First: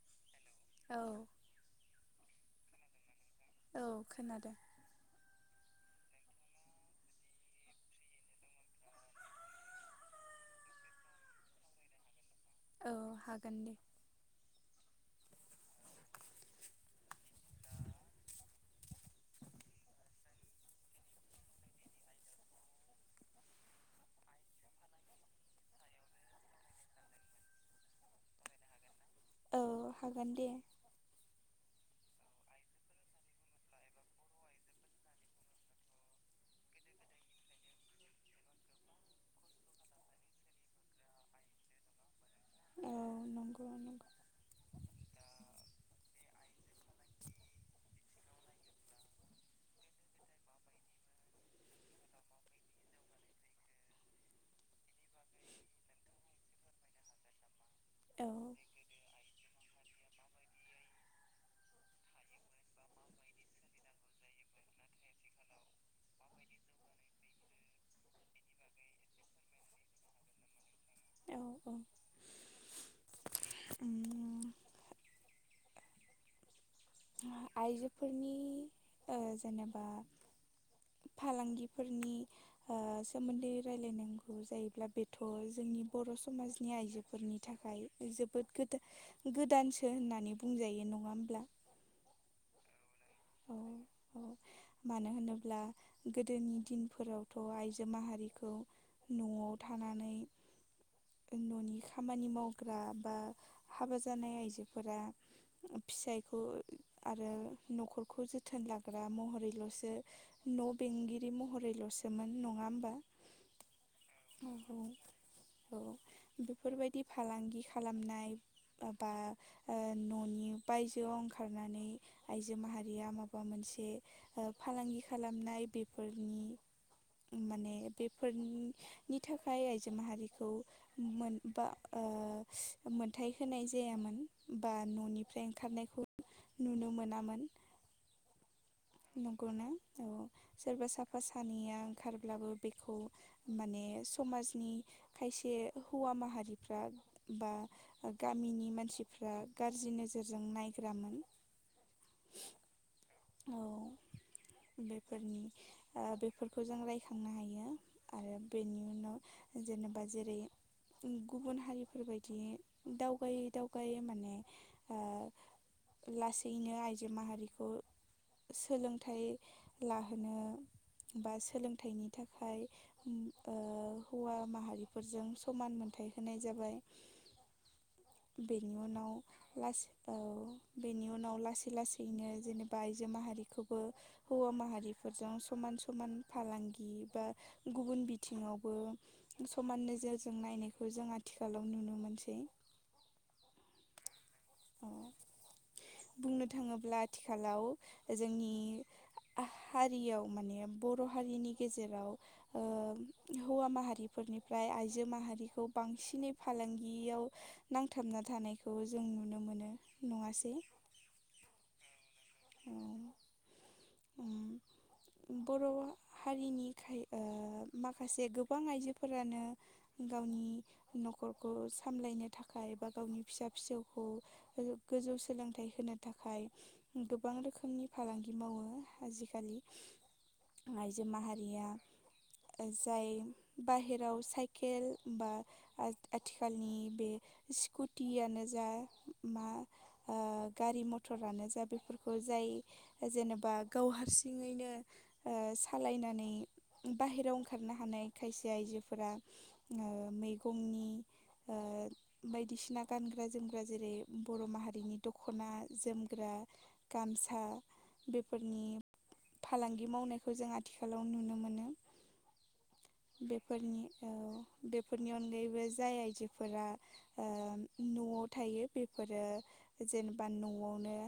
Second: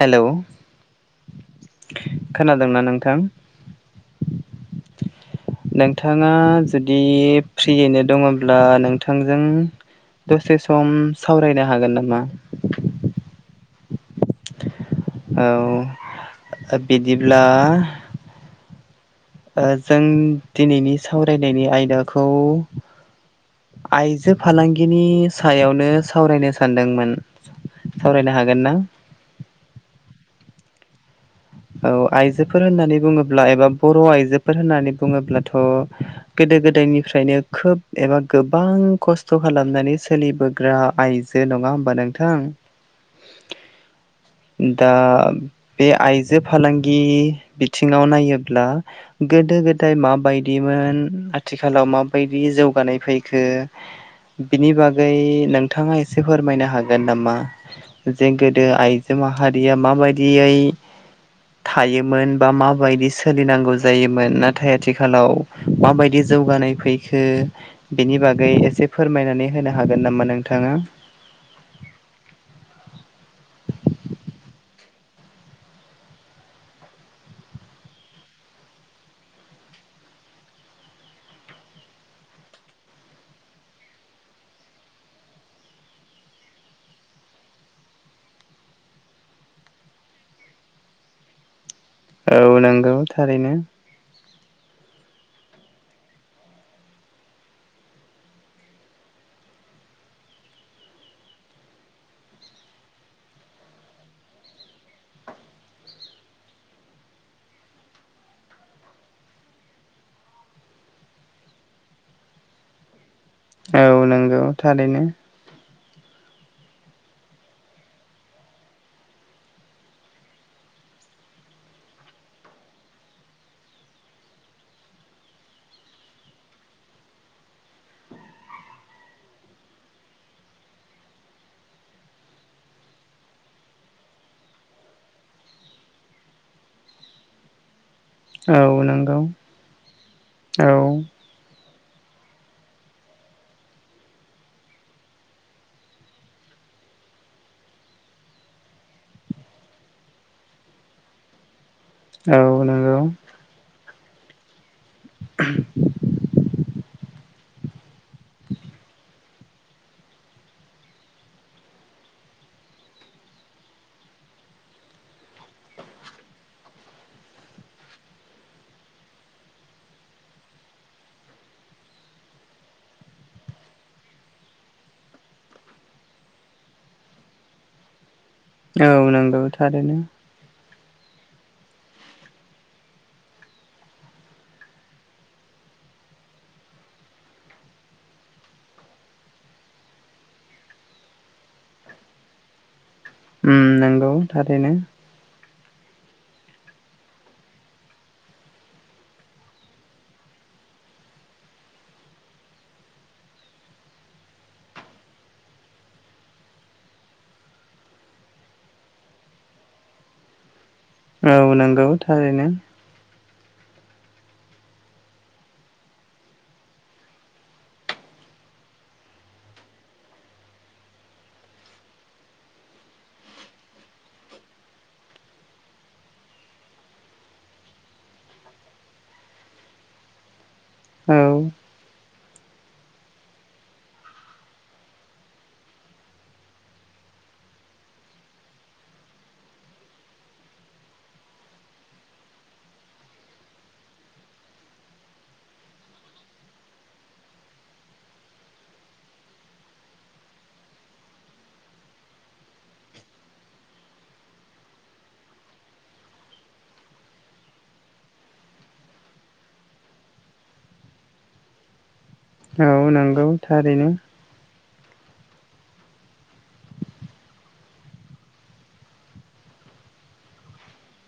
हेल' औ खोनादोंना नोंथां? औ खोनादो। [inaudible] नोंथाङा जुदि फ्रियैनो दङब्ला नोंथांजों दसे सम सावरायनो हागोन नामा? औ हागोन दे। औ बिदिब्ला ओ जों दिनैनि सावरायनायनि आयदाखौ आइजो फालांगिनि सायावनो सावरायनो सानदोंमोन। सावरायनो हागोन ना? औ हागोन दे। औ आइजोफोर होननानै बुङोब्ला एबा बर' आइजोफोर होननानै बुङोब्लाथ' गोदो गोदायनिफ्रायनो खोब एबा गोबां खस्थ' खालामनानै सोलिबो ग्रा आयजो नङा होमबा नोंथां? औ नंगौ नंगौ। दा बे आइजो फालांगि बिथिङाव नायोब्ला गोदो गोदाय माबायदिमोन आथिखालाव माबायदि जौगानाय फैखो बिनि बागै नोंथाङा एसे फोरमायनो नामा? औ जे गोदो आइजो माहारिया माबायदियै थायोमोन बा माबायदि सोलिनांगौ जायोमोन, नाथाय आथिखालाव माबायदि जौगानाय फै खो बिनि बागै एसे फोरमायनानै होनो हागोन नामा नोंथाङा? औ औ उम आइजोफोरनि ओ जेनेबा फालांगिफोरनि ओ सोमोन्दै रायलायनांगौ जायोब्ला बेथ' जोंनि बर' समाजनि आइजोफोरनि थाखाय जोबोद गोदा-गोदानसो होननानै बुंजायो नङा होमब्ला? औ नंगौ थारैनो। औ औ। मानो होनोब्ला गोदोनि दिनफोरावथ' आइजो माहारिखौ न'आव थानानै न'नि खामानि मावग्रा बा हाबा जानाय आइजोफोरा फिसायखौ आरो न'खरखौ जोथोन लाग्रा महरैल'सो न' बेंगिरि महरैल'सोमोन नङा होमबा? औ नंगौ। थारैनो औ बेफोरबायदि फालांगि खालामनाय बा ओ न'नि बायजोआव ओंखारनानै आइजो माहारिया माबा बा मोनसे ओ फालांगि खालामनाय बेफोरनि माने बेफोरनिनि थाखाय आइजो माहारिखौ मोन बा ओ मोनथाय जायामोन बा न'नि फ्राय ओंखारनायखौ नुनो मोनामोन। औ नों नंगौना? औ सोरबा साफा सानैया ओंखारब्लाबो बेखौ माने समाजनि खायसे हौवा माहारिफ्रा बा गामिनि मानसिफ्रा गाज्रि नोजोरजों नायग्रामोन। औ नंगौ। औ बेफोरनि आ बेफोरखौ जों राय खांनो हायो आरो बेनि उनाव जेनेबा जेरै ओम गुबुन हारिफोरबायदियै दावगायै दावगायै माने ओ लासैनो आइजो माहारिखौ सोलोंथाइ लाहोनो बा सोलोंथाइनि थाखाय ओम ओ हौवा माहारिफोरजों समान मोनथाय होनाय जाबाय। [inaudible] बेनि औ उनाव नंगौ लासै थारैनो औ बेनि उनाव लासै लासैनो जेने दा आइजो माहारिखौबो हौवा माहारिफोरजों समान समान फालांगि बा गुबुन बिथिङावबो समान नोजोरजों नायनायखौ जों आथिखालाव नुनो मोनसै। उम नंगौ थारैनो औ बुंनो थाङोब्ला आथिखालाव जोंनि हारियाव माने बर' हारिनि गेजेराव ओ हौवा माहारिफोरनिफ्राय आइजो माहारिखौ बांसिनै फालांगियाव नांथाबना थानायखौ जों नुनो मोनो नङासै औ नंगौ थारैनो औ उम [inaudible] बर' हारिनि खाय ओ माखासे गोबां आइजोफोरानो गावनि न'खरखौ सामलायनो थाखाय बा गावनि फिसा फिसौखौ गोजौ सोलोंथाइ होनो थाखाय गोबां रोखोमनि फालांगि मावो आजिखालि आइजो औ माहारिया जाय बाहेराव साइकेल बा आथिखालनि बे स्कुटियानो जा मा ओ गारि मथ'रानो जा बेफोरखौ जाय जेनेबा गाव हारसिङैनो ओ सालायनानै बाहेरायाव ओंखारनो हानाय खायसे आइजोफोरा ओ मैगंनि ओ बायदिसिना गानग्रा जोमग्रा जेरै बर' माहारिनि दख'ना जोमग्रा गामसा फोरनि फालांगि मावनायखौ जों आथिखालाव नुनो मोनो। औ नंगौ बेफोरनि थारैनो औ बेफोरनि अनगायैबो जाय आइजोफोरा ओ न'आव थायो बेफोरो जेनेबा न'आवनो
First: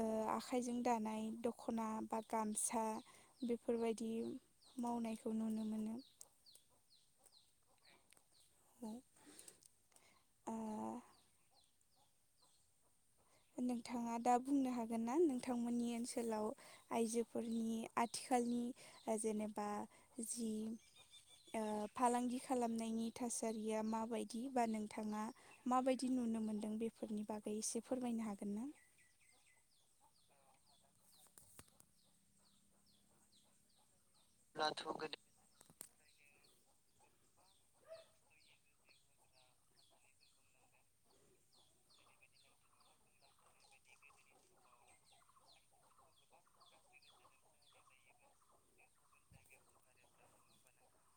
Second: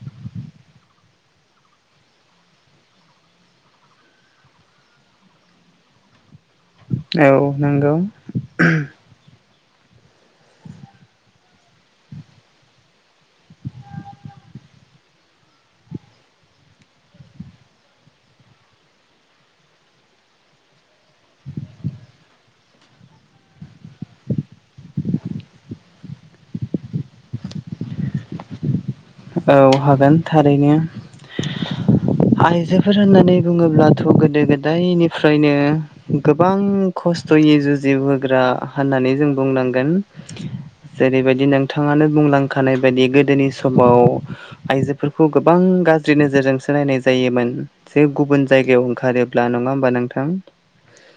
ओ आखाइजों दानाय दख'ना बा गामसा बेफोरबायदि मावनायखौ नुनो मोनो। औ नंगौ औ आ नोंथाङा दा बुंनो हागोन ना नोंथांमोननि ओनसोलाव आइजोफोरनि आथिखालनि ओ जेनेबा जि ओ फालांगि खालामनायनि थासारिया माबायदि बा नोंथाङा माबायदि नुनो मोनदों बेफोरनि बागै एसे फोरमायनो हागोन ना? औ हागोन थारैनो आइजोफोर होननानै बुङोब्लाथ' गोदो गोदायनिफ्रायनो गोबां खस्थ'यै जुजि बोग्रा होननानै जों बुंनांगोन। जेरैबायदि नोंथाङानो बुंलांखानाय बायदि गोदोनि समाव आयजोफोरखौ गोबां गाज्रि नोजोरजोंसो नायनाय जायोमोन। जे गुबुन जायगायाव ओंखारोब्ला नङा होमबा नोंथां।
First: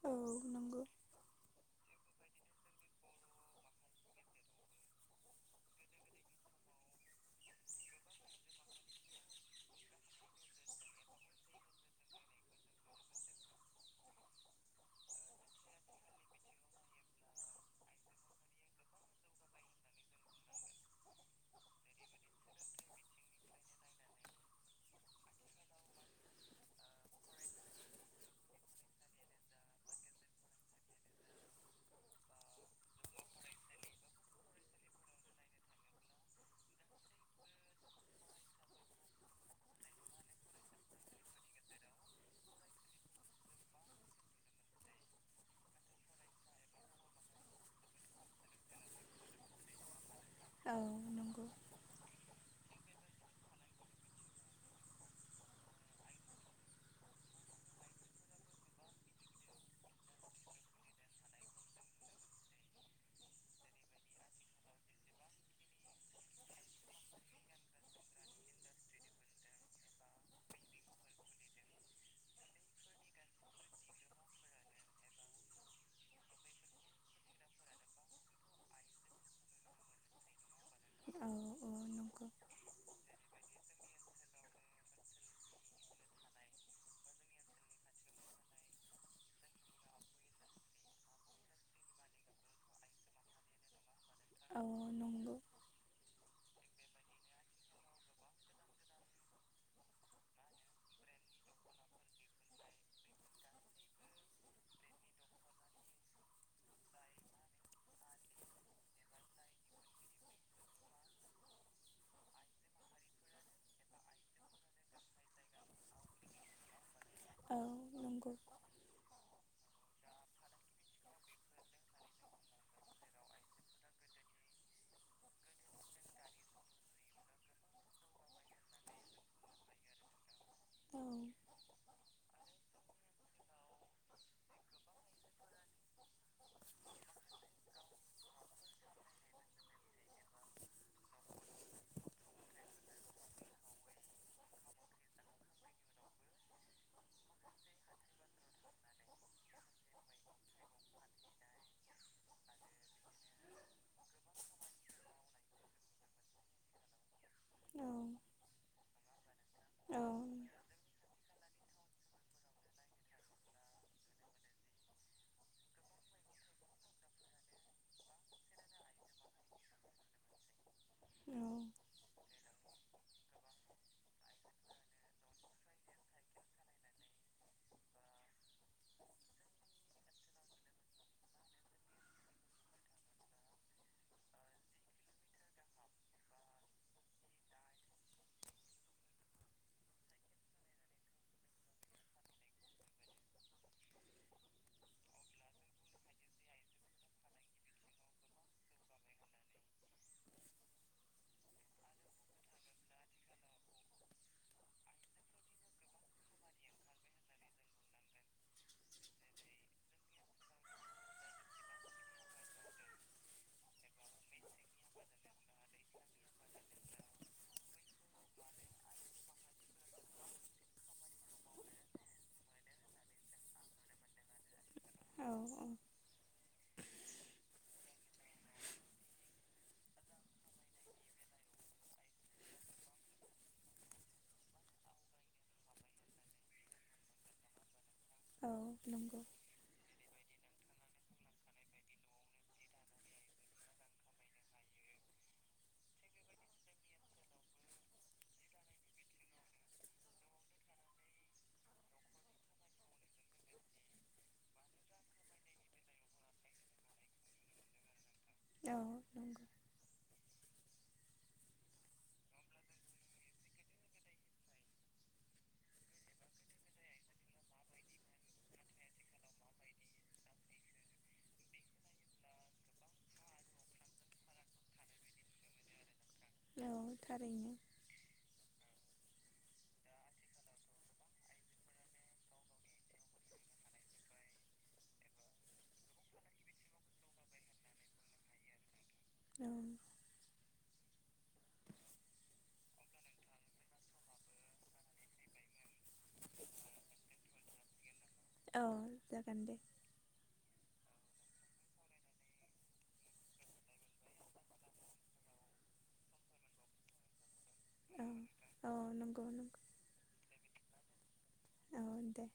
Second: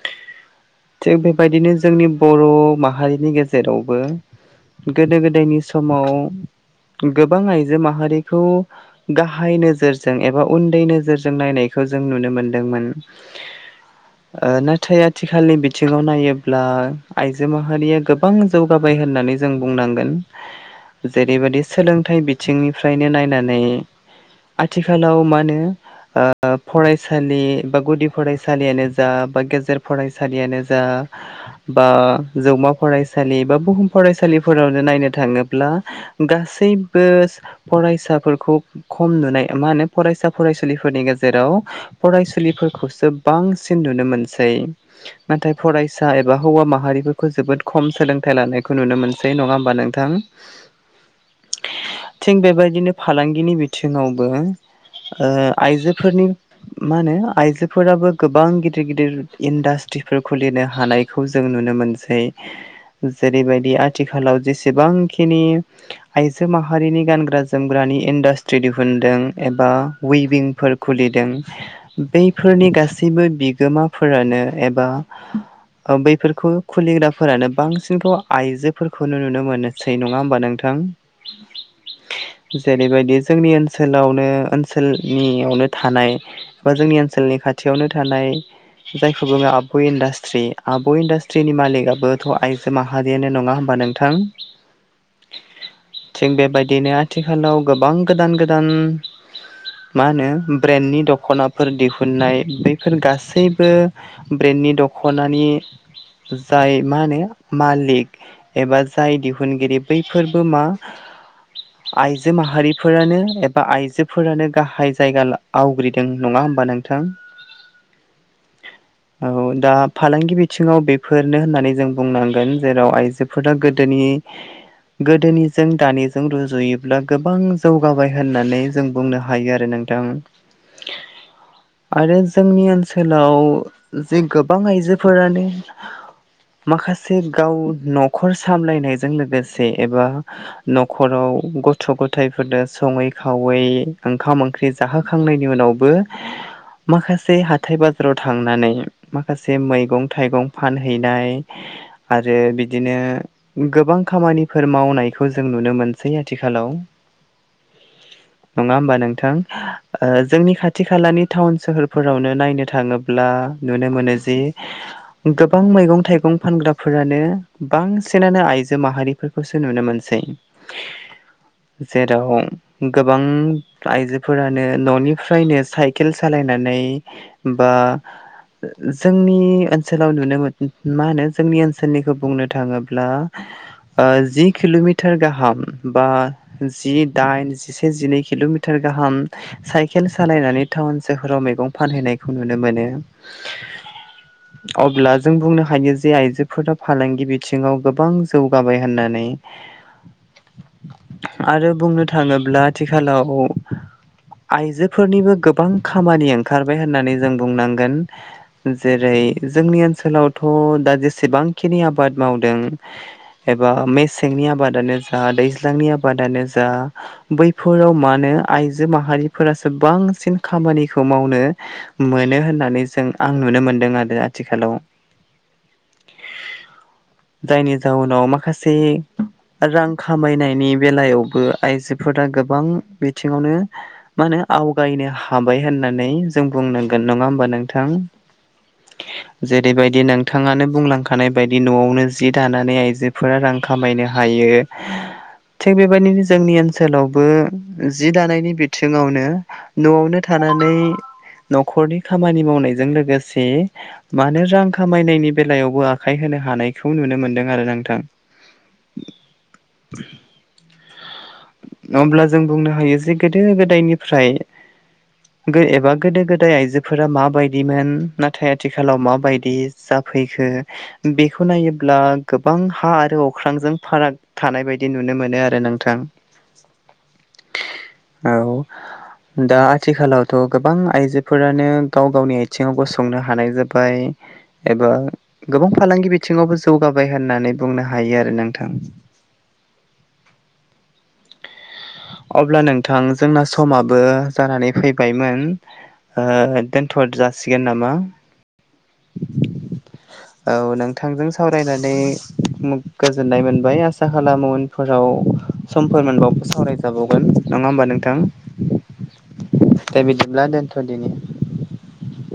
औ नंगौ थिग बेबायदिनो जोंनि बर' माहारिनि गेजेरावबो गोदो गोदायनि समाव गोबां आइजो माहारिखौ गाहाय नोजोरजों एबा उन्दै नोजोरजों नायनायखौ जों नुनो मोनदोंमोन। ओ नाथाय आथिखालनि बिथिङाव नायोब्ला आइजो माहारिया गोबां जौगाबाय होननै जों बुंनांगोन जेरैबायदि सोलोंथाय बि थिंनिफ्रायनो नायनानै आथिखालाव मानो ओ फरायसालि बा गुदि फरायसालियानो जा बा गेजेर फरायसालियानो जा बा जौमा फरायसालि बा बुहुम फरायसालिफोरावनो नायनो थाङोब्ला गासैबो फरायसाफोरखौ खम नुनाय मा होनो फरायसा फरायसुलिफोरनि गेजेराव फरायसुलिफोरखौसो बांसिन नुनो मोनसै। नाथाय फरायसा एबा हौवा माहारिफोरखौ जोबोद खम सोलोंथाइ लानायखौ नुनो मोनसै नङा होमबा नोंथां? औ नंगौ। थिग बेबायदिनो फालांगिनि बिथिङावबो ओ आइजोफोरनि मा होनो आइजोफोराबो गोबां गिदिर गिदिर इन्डास्ट्रिफोर खुलिनो हानाय खौ जों नुनो मोनसै। जेरैबायदि आथिखालाव जेसेबांखिनि आइजो माहारिनि गानग्रा जोमग्रानि इन्डास्ट्रि दिहुनदों एबा ऊइभिंफोर खुलिदों बैफोरनि गासैबो बिगोमाफोरानो एबा बैफोरखौ खुलिग्राफोरानो बांसिनखौ आइजोफोरखौनो नुनो मोनसै नङा होमबा नोंथां? औ औ नंखौ। जेरैबायदि जोंनि ओनसोलावनो ओनसोलनियावनो थानाय बा जोंनि ओनसोलनि खाथियावनो थानाय जायखौ बुङो आब' इन्डासट्रि आब' इन्डासट्रिनि मालिकआथ' आइजो माहा हारियानो नङा होमबा नोंथां? औ नं थिग बेबायदिनो आथिखालाव गोबां गोदान गोदान मा होनो ब्रेन्डनि दख'नाफोर दिहुननाय बैफोर गासैबो ब्रेन्डनि दख'नानि जाय मा होनो मालिक एबा जाय दिहुनगिरि बैफोरबो मा आइजो माहारिफोरानो एबा आइजोफोरानो गाहाय जायगा आवग्रिदों। नङा होमबा नोंथां? औ नंगौ। [unintelligible] औ दा फालांगि बिथिङाव बेफोरनो होननानै जों बुंनांगोन जेराव आइजोफोरा गोदोनि गोदोनिजों दानिजों जों रुजुयोब्ला गोबां जौगाबाय होननानै जों बुंनो हायो आरो नोंथां। औ। आरो जोंनि ओनसोलाव जे गोबां आइजोफोरानो माखासे गाव नखर सामलायनायजों लोगोसे एबा न खराव गथ' गथायाइफोरनो सङै खावै ओंख्रि जाहोखांनायनि उनावबो [unintelligible] माखासे हाथाय बाजाराव थांनानै माखासे मैगं थाइगं फानहैनाय आरो बिदिनो गोबां खामानिफोर मावनायखौ जों नुनो मोनसै आथिखालाव। औ नङा होमबा नोंथां? औ ओ जोंनि खाथि खाथि खालानि टाउन सोहोरफोरावनो नायनो थाङोब्ला नुनो मोनो जि गोबां मैगं थाइगं फानग्राफोरानो बांसिनानो आइजो माहारि फोरखौसो नुनो मोनसै जेराव गोबां आइजोफोरानो न'निफ्रायनो साइकेल सालायनानै बा जोंनि ओनसोलाव नुनो मोन मा होनो जोंनि ओनसोलनिखौ बुंनो थाङोब्ला ओ जि किल'मिटार गाहाम हाम बा जि दाइन जिसे जिनै किल'मिटार गाहाम साइकेल सालायनानै टाउन सोहोराव मैगं फानहैनायखौ नुनो मोनो [inaudible] अब्ला जों बुंनो हायो जे आइजोफोरा फालांगि बिथिङाव गोबां जौगाबाय होननानै आरो बुंनो थाङोब्ला आथिखालाव आइजोफोरनिबो गोबां खामानि ओंखारबाय होननानै जों बुंनांगोन जेरै जोंनि ओनसोलावथ' दा जेसेबांखिनि आबाद मावदों एबा मेसेंनि आबादानो जा दैज्लांनि आबादानो जा बैफोराव मानो आइजो माहारिफोरासो बांसिन खामानिखौ मावनो मोनो होननानै जों आं नुनो मोनदों आरो आथिखालाव औ औ जायनि जाउनाव माखासे रां खामायनायनि बेलायावबो आइजोफोरा गोबां बिथिङावनो मा होनो आवगायनो हाबाय होननानै जों बुंनांगोन नङा होमबा नोंथां औ नंगौ जेरैबादि नोंथाङानो बुंलांखानाय बायदि न'आवनो जि दानानै आइजोफोरा रां खामायनो हायो थिग बेबायदिनो जोंनि ओनसोलावबो जि दानायनि बिथिङावनो न'आवनो थानानै न'खरनि खामानि मावनायजों लोगोसे मानो रां खामायनायनि बेलायावबो आखाइ होनो हानायखौ नुनो मोन्दों आरो नोंथां औ नं [inaudible] अब्ला जों बुंनो हायो जे गोदो गोदायनिफ्राय गो एबा गोदो गोदाय आइजोफोरा माबायदिमोन नाथाय आथिखालाव माबायदि जाफैखो बेखौ नायोब्ला गोबां हा आरो अख्रांजों फाराग थानाय बायदि नुनो मोनो आरो नोंथां औ थारैनो औ दा आथिखालावथ' गोबां आइजोफोरानो गाव गावनि आयथिंआव गसंनो हानाय जाबाय एबा गोबां फालांगि बिथिङावबो जौगाबाय होननानै बुंनो हायो आरो नोंथां औ अब्ला नोंथां जोंना समाबो जानानै फैबायमोन ओ दोनथद जासिगोन नामा औ जागोन दे औ नोंथांजों सावरायनानै गोजोननाय मोनबाय आस सा खालामो उनफोराव समफोर मोनबावबा सावराय जाबावगोन नङा होमबा औ नोंथां औ नंगौ नंगौ दे बिदिब्ला दोनथ'दिनि औ दे